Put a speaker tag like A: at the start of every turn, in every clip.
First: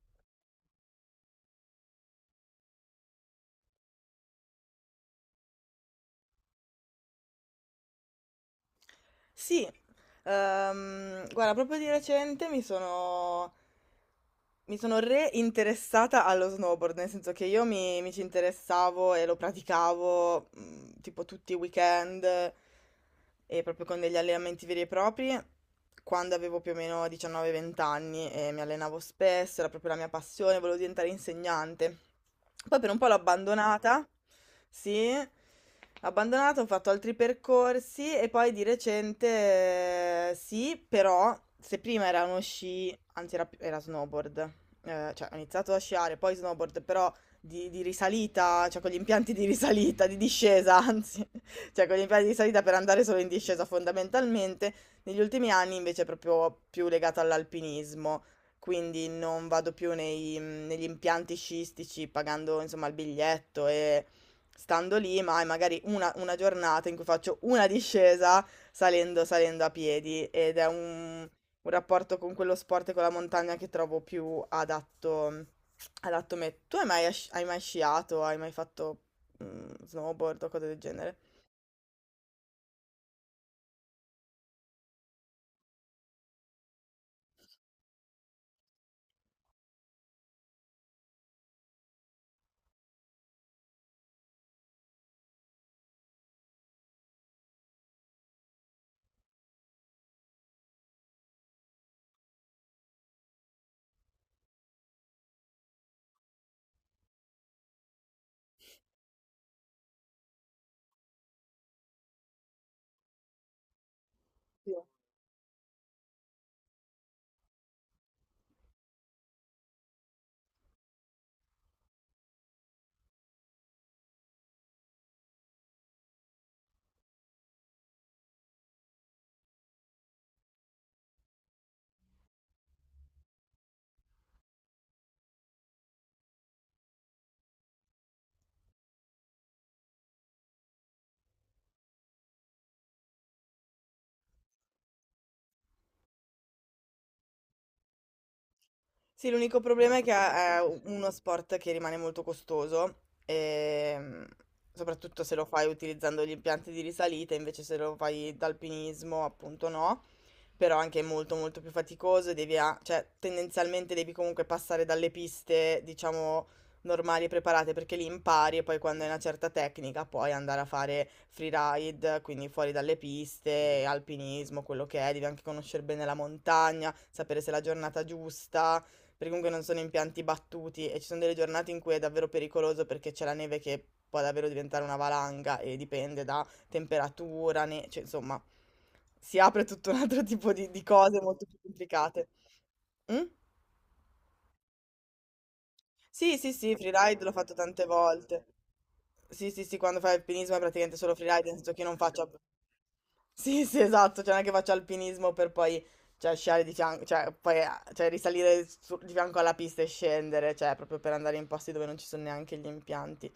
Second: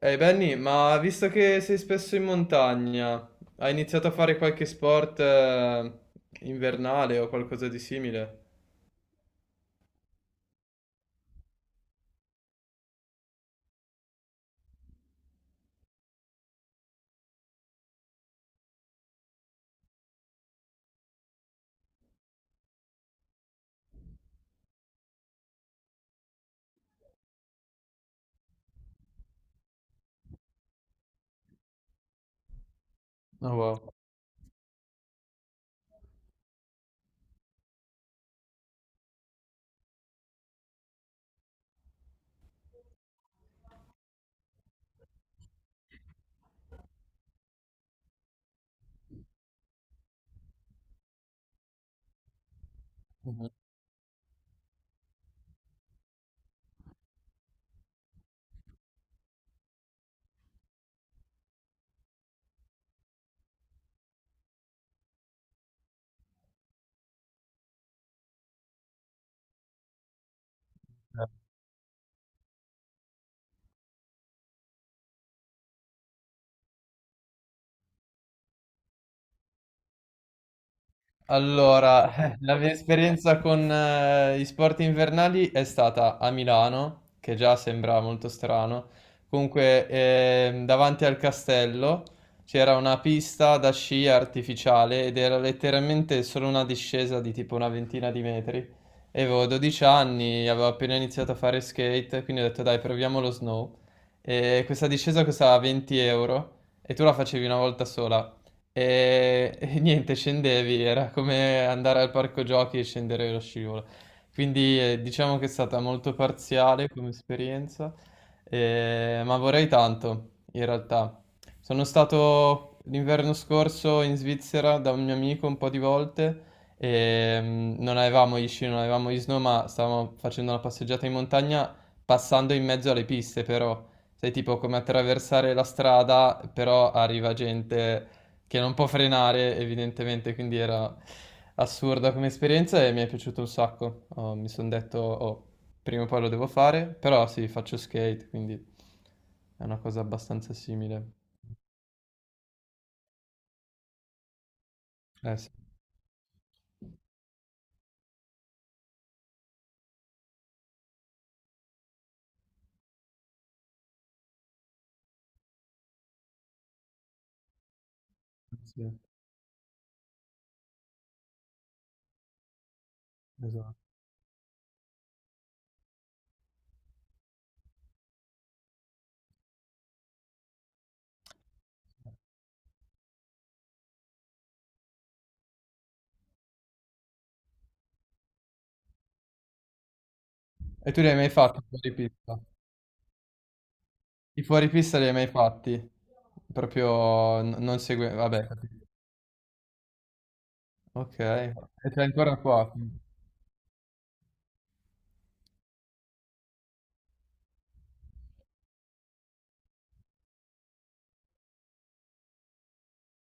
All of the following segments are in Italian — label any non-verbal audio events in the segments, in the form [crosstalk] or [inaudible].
A: Ehi Benny, ma visto che sei spesso in montagna, hai iniziato a fare qualche sport invernale o qualcosa di simile?
B: Sì, guarda, proprio di recente mi sono reinteressata allo snowboard, nel senso che io mi ci interessavo e lo praticavo tipo tutti i weekend e proprio con degli allenamenti veri e propri quando avevo più o meno 19-20 anni e mi allenavo spesso, era proprio la mia passione, volevo diventare insegnante. Poi per un po' l'ho
A: Oh,
B: abbandonata, sì, abbandonato, ho fatto altri percorsi e poi di recente, sì, però se prima era uno sci, anzi era, era snowboard, cioè ho iniziato a sciare, poi snowboard, però di risalita, cioè con gli impianti di risalita, di discesa, anzi, [laughs] cioè con gli impianti di risalita per andare solo in
A: wow.
B: discesa fondamentalmente, negli ultimi anni invece è proprio più legato all'alpinismo. Quindi non vado più negli impianti sciistici pagando insomma il biglietto e stando lì, ma è magari una giornata in cui faccio una discesa salendo a piedi ed è un rapporto con quello sport e con la montagna che trovo più adatto a me. Tu hai mai, hai mai sciato? Hai mai fatto snowboard o cose del genere?
A: Allora, [laughs] la mia esperienza con gli sport invernali è stata a Milano, che già sembra molto strano. Comunque, davanti al castello c'era una pista da sci artificiale ed era letteralmente solo una discesa di tipo una ventina di metri. E avevo 12 anni, avevo appena iniziato a fare skate, quindi ho detto dai, proviamo lo snow. E questa discesa costava 20 euro e tu la facevi una volta sola. E [laughs] niente, scendevi, era come andare al parco giochi e scendere lo scivolo.
B: Sì.
A: Quindi diciamo che è stata molto parziale come esperienza, ma vorrei tanto, in realtà. Sono stato l'inverno scorso in Svizzera da un mio amico un po' di volte e non avevamo gli sci, non avevamo gli snow, ma stavamo facendo una passeggiata in montagna passando in mezzo alle piste, però. Sai, tipo come attraversare la strada, però arriva gente che non può frenare evidentemente, quindi era assurda come esperienza e mi è piaciuto un sacco. Oh, mi sono detto, oh, prima o poi lo devo fare, però sì, faccio skate, quindi
B: Sì, l'unico
A: è una
B: problema
A: cosa
B: è che
A: abbastanza
B: è uno
A: simile.
B: sport che rimane molto costoso, soprattutto se
A: Eh
B: lo
A: sì,
B: fai utilizzando gli impianti di risalita, invece se lo fai d'alpinismo, appunto no. Però anche molto molto più faticoso e devi cioè tendenzialmente devi comunque passare dalle piste, diciamo, normali e preparate perché li impari e poi
A: sì,
B: quando hai una certa tecnica puoi andare a fare freeride, quindi fuori dalle
A: esatto.
B: piste, alpinismo, quello che è, devi anche conoscere bene la montagna, sapere se è la giornata giusta, perché comunque non sono impianti battuti e ci sono delle giornate in cui è davvero pericoloso perché c'è la neve che può davvero diventare una valanga e dipende da temperatura, ne cioè insomma, si apre tutto un altro tipo di
A: E tu li hai
B: cose
A: mai
B: molto più
A: fatti fuori
B: complicate.
A: pista?
B: Mh?
A: I fuori pista li hai mai fatti?
B: Sì, sì, sì, freeride l'ho
A: Proprio
B: fatto
A: non
B: tante
A: segue...
B: volte.
A: Vabbè, capito.
B: Sì, sì, sì, quando fai alpinismo è praticamente solo
A: Ok.
B: freeride,
A: E
B: nel senso che io non
A: c'è
B: faccio...
A: ancora qua, quindi.
B: Sì, sì, esatto, cioè non è che faccio alpinismo per poi, cioè, sciare di fianco, cioè, poi, cioè, di fianco alla pista e scendere, cioè, proprio per andare in posti dove non ci sono neanche gli impianti,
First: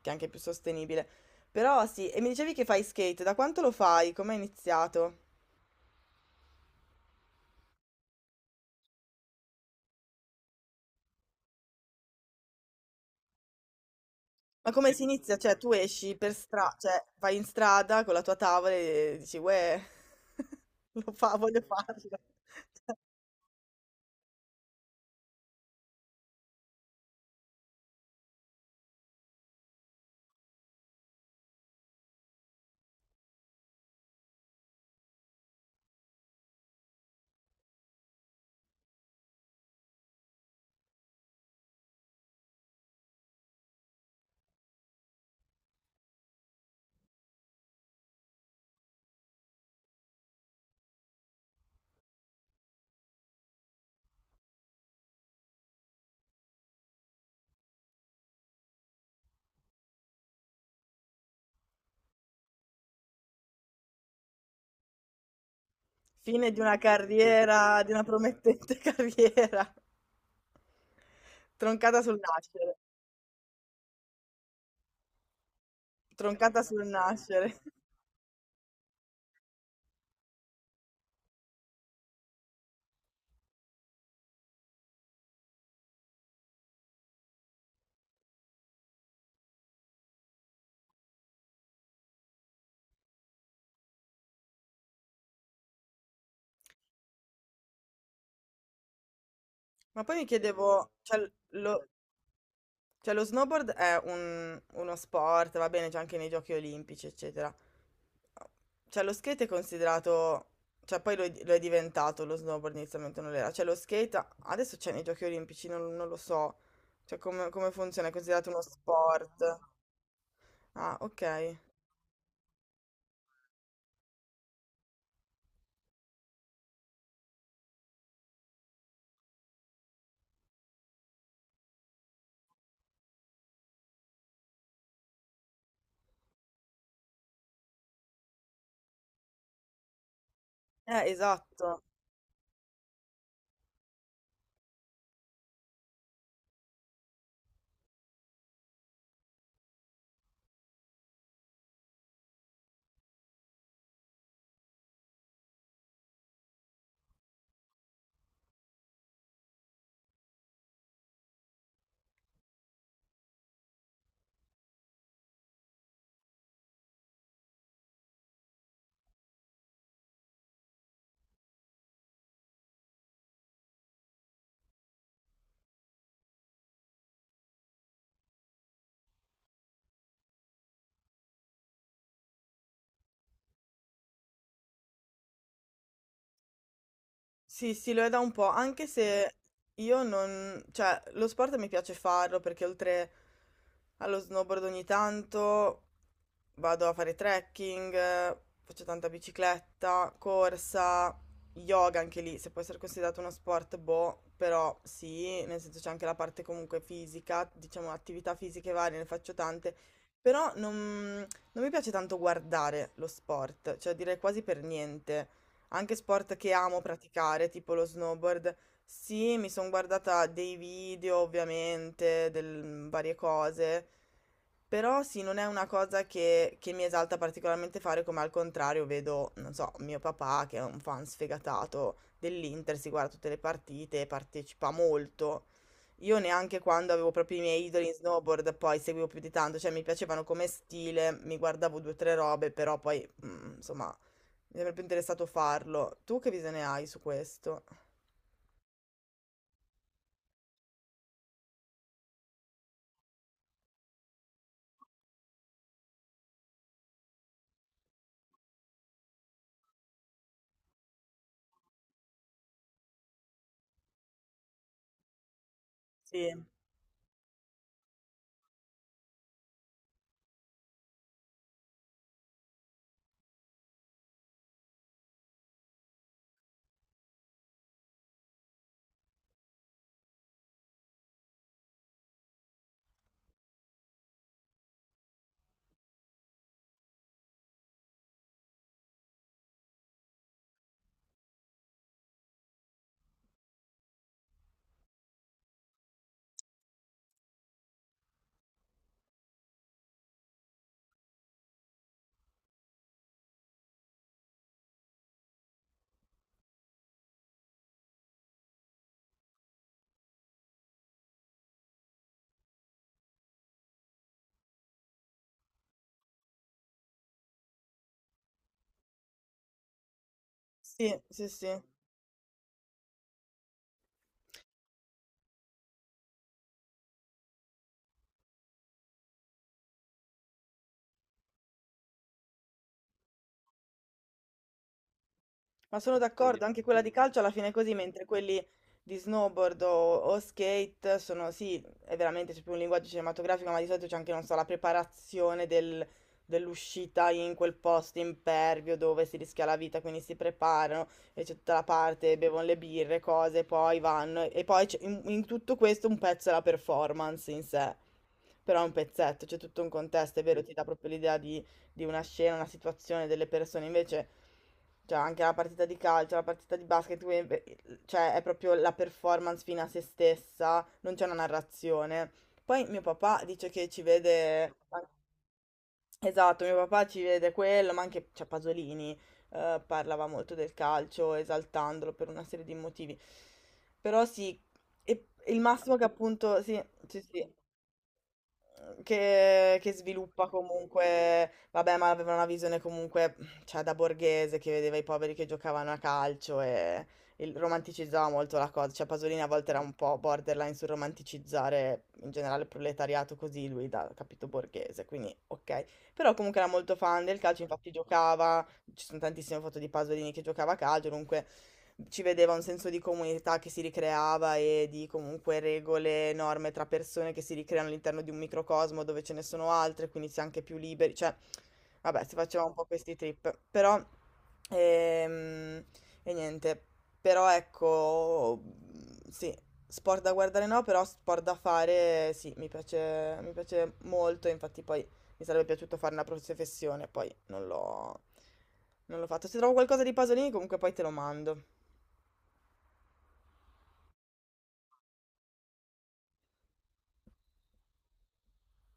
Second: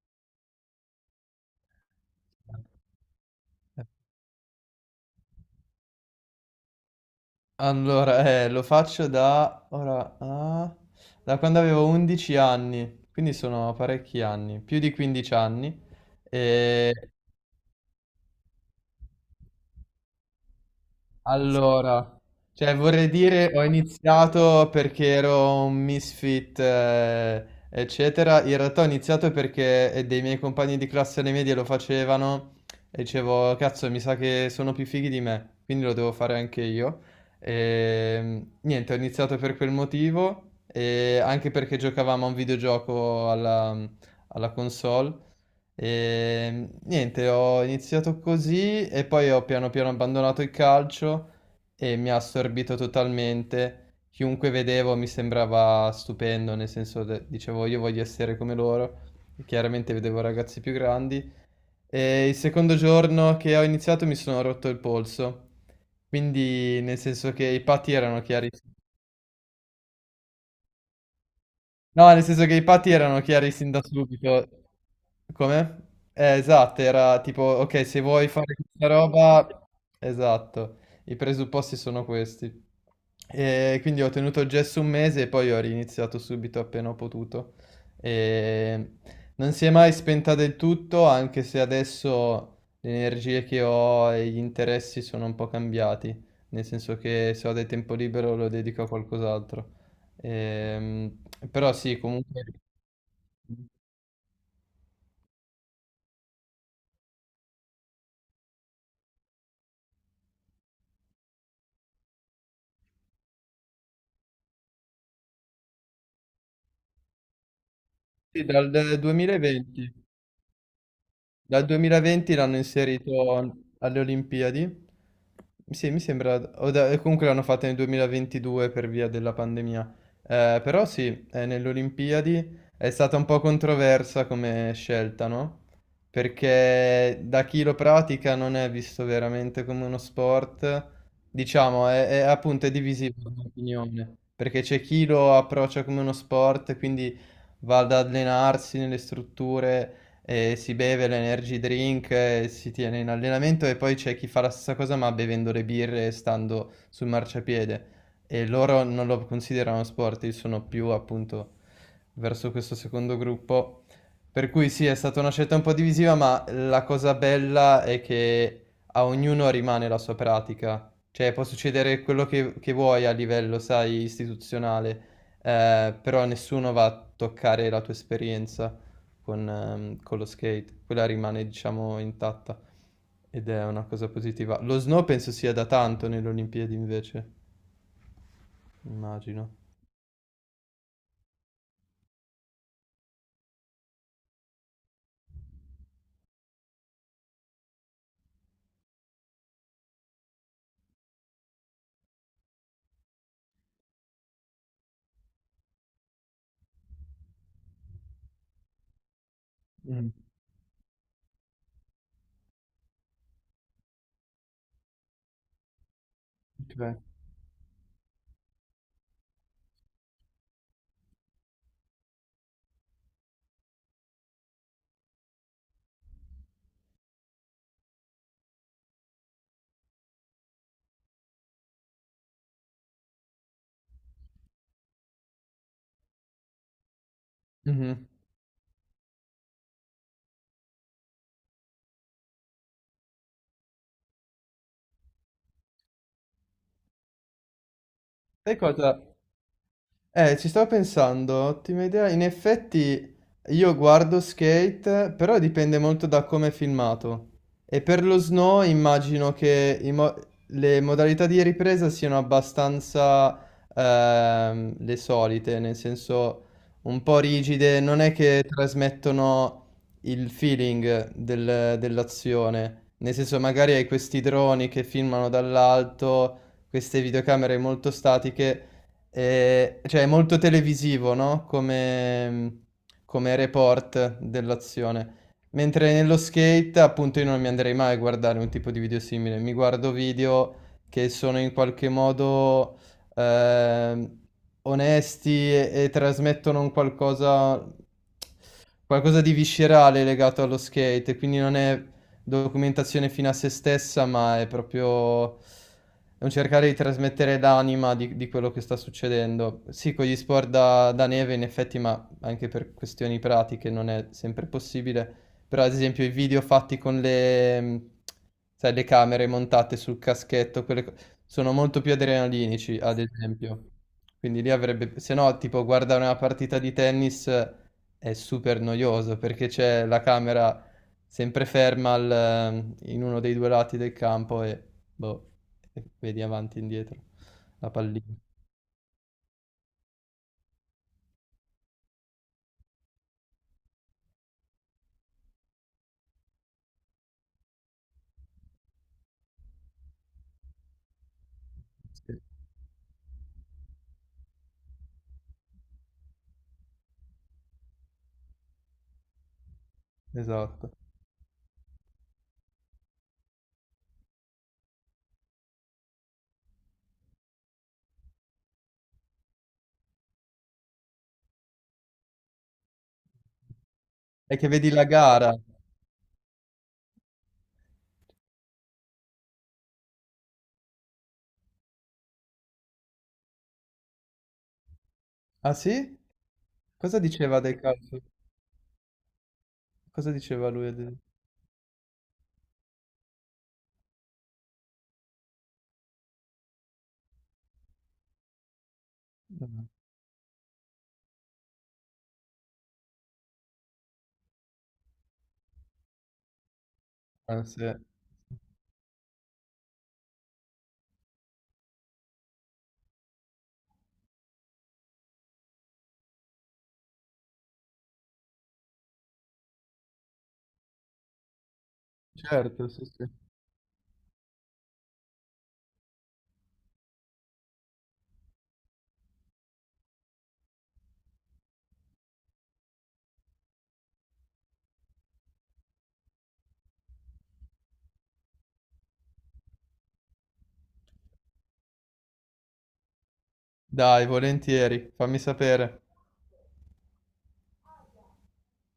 B: che è anche più sostenibile. Però sì, e mi dicevi che fai skate, da quanto lo fai? Come hai iniziato?
A: Allora, lo faccio da, ora, da quando avevo 11 anni, quindi sono parecchi anni,
B: Ma
A: più di
B: come si
A: 15
B: inizia? Cioè, tu
A: anni.
B: esci per strada, cioè,
A: E.
B: vai in strada con la tua tavola e dici, uè, [laughs] lo fa, voglio farlo. Cioè,
A: Allora, cioè vorrei dire ho iniziato perché ero un misfit, eccetera. In realtà ho iniziato perché dei miei compagni di classe alle medie lo facevano e dicevo, cazzo, mi sa che sono più fighi di me, quindi lo devo fare anche io. E, niente, ho iniziato per quel motivo e anche perché giocavamo a un videogioco alla console. E niente, ho iniziato così e poi ho piano piano abbandonato il calcio e mi ha assorbito totalmente. Chiunque vedevo mi sembrava stupendo, nel senso dicevo io voglio essere come loro. E chiaramente vedevo ragazzi più grandi. E il secondo giorno che ho iniziato mi sono rotto il polso.
B: fine di una
A: Quindi nel senso che i
B: carriera,
A: patti
B: di una
A: erano chiari.
B: promettente [laughs] carriera, troncata
A: No,
B: sul
A: nel senso che i
B: nascere,
A: patti erano chiari sin da subito. Come?
B: troncata
A: Esatto,
B: sul
A: era tipo,
B: nascere.
A: ok, se vuoi fare questa roba, esatto, i presupposti sono questi. E quindi ho tenuto il gesso un mese e poi ho riniziato subito appena ho potuto. E non si è mai spenta del tutto, anche se adesso le energie che ho e gli interessi sono un po' cambiati, nel senso che se ho del tempo libero lo dedico a qualcos'altro.
B: Ma poi mi chiedevo,
A: Ehm,
B: cioè,
A: però
B: lo,
A: sì, comunque...
B: cioè lo snowboard è uno sport, va bene, c'è anche nei giochi olimpici, eccetera. Cioè lo skate è considerato, cioè poi lo è diventato, lo snowboard inizialmente non lo era. Cioè lo skate adesso c'è nei giochi olimpici, non, non lo so. Cioè come, come funziona, è
A: Sì,
B: considerato uno
A: dal
B: sport.
A: 2020.
B: Ah, ok.
A: Dal 2020 l'hanno inserito alle Olimpiadi. Sì, mi sembra, o comunque l'hanno fatta nel 2022 per via della pandemia. Però sì, nelle Olimpiadi è stata un po' controversa come scelta, no? Perché da chi lo pratica non è visto veramente come uno sport,
B: Esatto.
A: diciamo, appunto è divisivo l'opinione, perché c'è chi lo approccia come uno sport, quindi va ad allenarsi nelle strutture e si beve l'energy drink e si tiene in allenamento e poi c'è chi fa la stessa cosa ma bevendo le birre e stando sul marciapiede e loro non lo considerano sport, io sono più appunto verso questo secondo gruppo. Per cui sì, è stata una scelta un po' divisiva, ma la cosa bella è che a ognuno rimane la sua pratica. Cioè, può succedere quello che vuoi a livello, sai, istituzionale, però nessuno va a toccare la tua esperienza con lo skate. Quella rimane, diciamo, intatta ed è una cosa positiva. Lo snow penso sia da tanto nelle Olimpiadi invece,
B: Sì, sì, lo è da un po', anche se
A: immagino.
B: io non... cioè, lo sport mi piace farlo perché oltre allo snowboard ogni tanto vado a fare trekking, faccio tanta bicicletta, corsa, yoga anche lì, se può essere considerato uno sport, boh, però sì, nel senso c'è anche la parte comunque fisica, diciamo attività fisiche varie, ne faccio tante,
A: Mm,
B: però non, non mi piace tanto guardare lo sport, cioè direi quasi per niente. Anche sport che amo
A: ok.
B: praticare, tipo lo snowboard. Sì, mi sono guardata dei video, ovviamente, del, varie cose. Però sì, non è una cosa che mi esalta particolarmente fare, come al contrario vedo, non so, mio papà, che è un fan sfegatato dell'Inter, si guarda tutte le partite, partecipa molto. Io neanche quando avevo proprio i miei idoli in
A: Mhm.
B: snowboard poi seguivo più di tanto, cioè mi piacevano come stile, mi guardavo due o tre robe, però poi, insomma, mi sarebbe interessato farlo. Tu che visione hai su questo?
A: Sai cosa? Ci stavo pensando, ottima idea. In effetti io guardo Skate, però dipende molto da come è filmato. E per lo snow immagino che i le modalità di ripresa siano abbastanza le solite, nel
B: Sì,
A: senso un po' rigide, non è che trasmettono il feeling dell'azione. Nel senso magari hai questi droni che filmano dall'alto, queste videocamere molto statiche. Cioè, è molto televisivo, no? Come, report dell'azione. Mentre nello skate, appunto, io non mi andrei mai a guardare un tipo di video simile. Mi guardo video che sono in qualche modo ehm, onesti e trasmettono un qualcosa di viscerale legato allo skate, quindi non è documentazione fino a se stessa, ma è un cercare di trasmettere l'anima di quello che sta succedendo. Sì, con gli sport da neve in effetti, ma anche per questioni pratiche non è sempre possibile, però ad esempio i video fatti con le, sai, le camere montate sul caschetto, quelle
B: sì, sì, sì.
A: sono molto più adrenalinici, ad esempio. Quindi lì avrebbe, se no, tipo guardare una partita di tennis è super noioso perché c'è la camera sempre ferma in uno dei due lati del campo e boh,
B: Ma
A: e
B: sono Quindi,
A: vedi
B: d'accordo,
A: avanti e
B: anche quella di
A: indietro
B: calcio alla fine è
A: la
B: così, mentre
A: pallina.
B: quelli di snowboard o skate sono, sì, è veramente c'è più un linguaggio cinematografico, ma di solito c'è anche, non so, la preparazione dell'uscita in quel posto impervio dove si rischia la vita, quindi si preparano e c'è tutta la parte,
A: Sì,
B: bevono le birre, cose, poi vanno e poi in tutto questo un pezzo è la performance in sé, però è un pezzetto, c'è tutto un contesto, è vero, ti dà
A: esatto.
B: proprio l'idea di una scena, una situazione, delle persone. Invece, cioè, anche la partita di calcio, la partita di basket, quindi, beh, cioè, è proprio la performance fine a se stessa, non c'è una narrazione. Poi mio papà dice che ci
A: E che
B: vede,
A: vedi la gara.
B: esatto, mio papà ci vede quello, ma anche, cioè, Pasolini, parlava molto del calcio, esaltandolo per una serie di motivi. Però sì, e il
A: Ah
B: massimo che
A: sì?
B: appunto, sì,
A: Cosa
B: sì, sì.
A: diceva del calcio?
B: Che
A: Cosa
B: sviluppa
A: diceva lui?
B: comunque, vabbè, ma aveva una visione comunque, cioè, da borghese che vedeva i poveri che giocavano a calcio e romanticizzava molto la cosa, cioè Pasolini a volte era un po' borderline sul romanticizzare in generale il proletariato così lui da capito borghese, quindi ok, però comunque era molto fan del calcio,
A: Ah,
B: infatti
A: sì.
B: giocava, ci sono tantissime foto di Pasolini che giocava a calcio, comunque ci vedeva un senso di comunità che si ricreava e di comunque regole, norme tra persone che si ricreano all'interno di un microcosmo dove ce ne sono altre, quindi si è anche più liberi, cioè, vabbè, si faceva un po'
A: Certo, sì,
B: questi
A: sì.
B: trip, però, ehm, e niente, però ecco, sì, sport da guardare no, però sport da fare sì, mi piace molto, infatti poi mi sarebbe piaciuto fare una professione, poi non l'ho fatto. Se trovo qualcosa di Pasolini, comunque poi te lo mando.
A: Dai, volentieri, fammi sapere.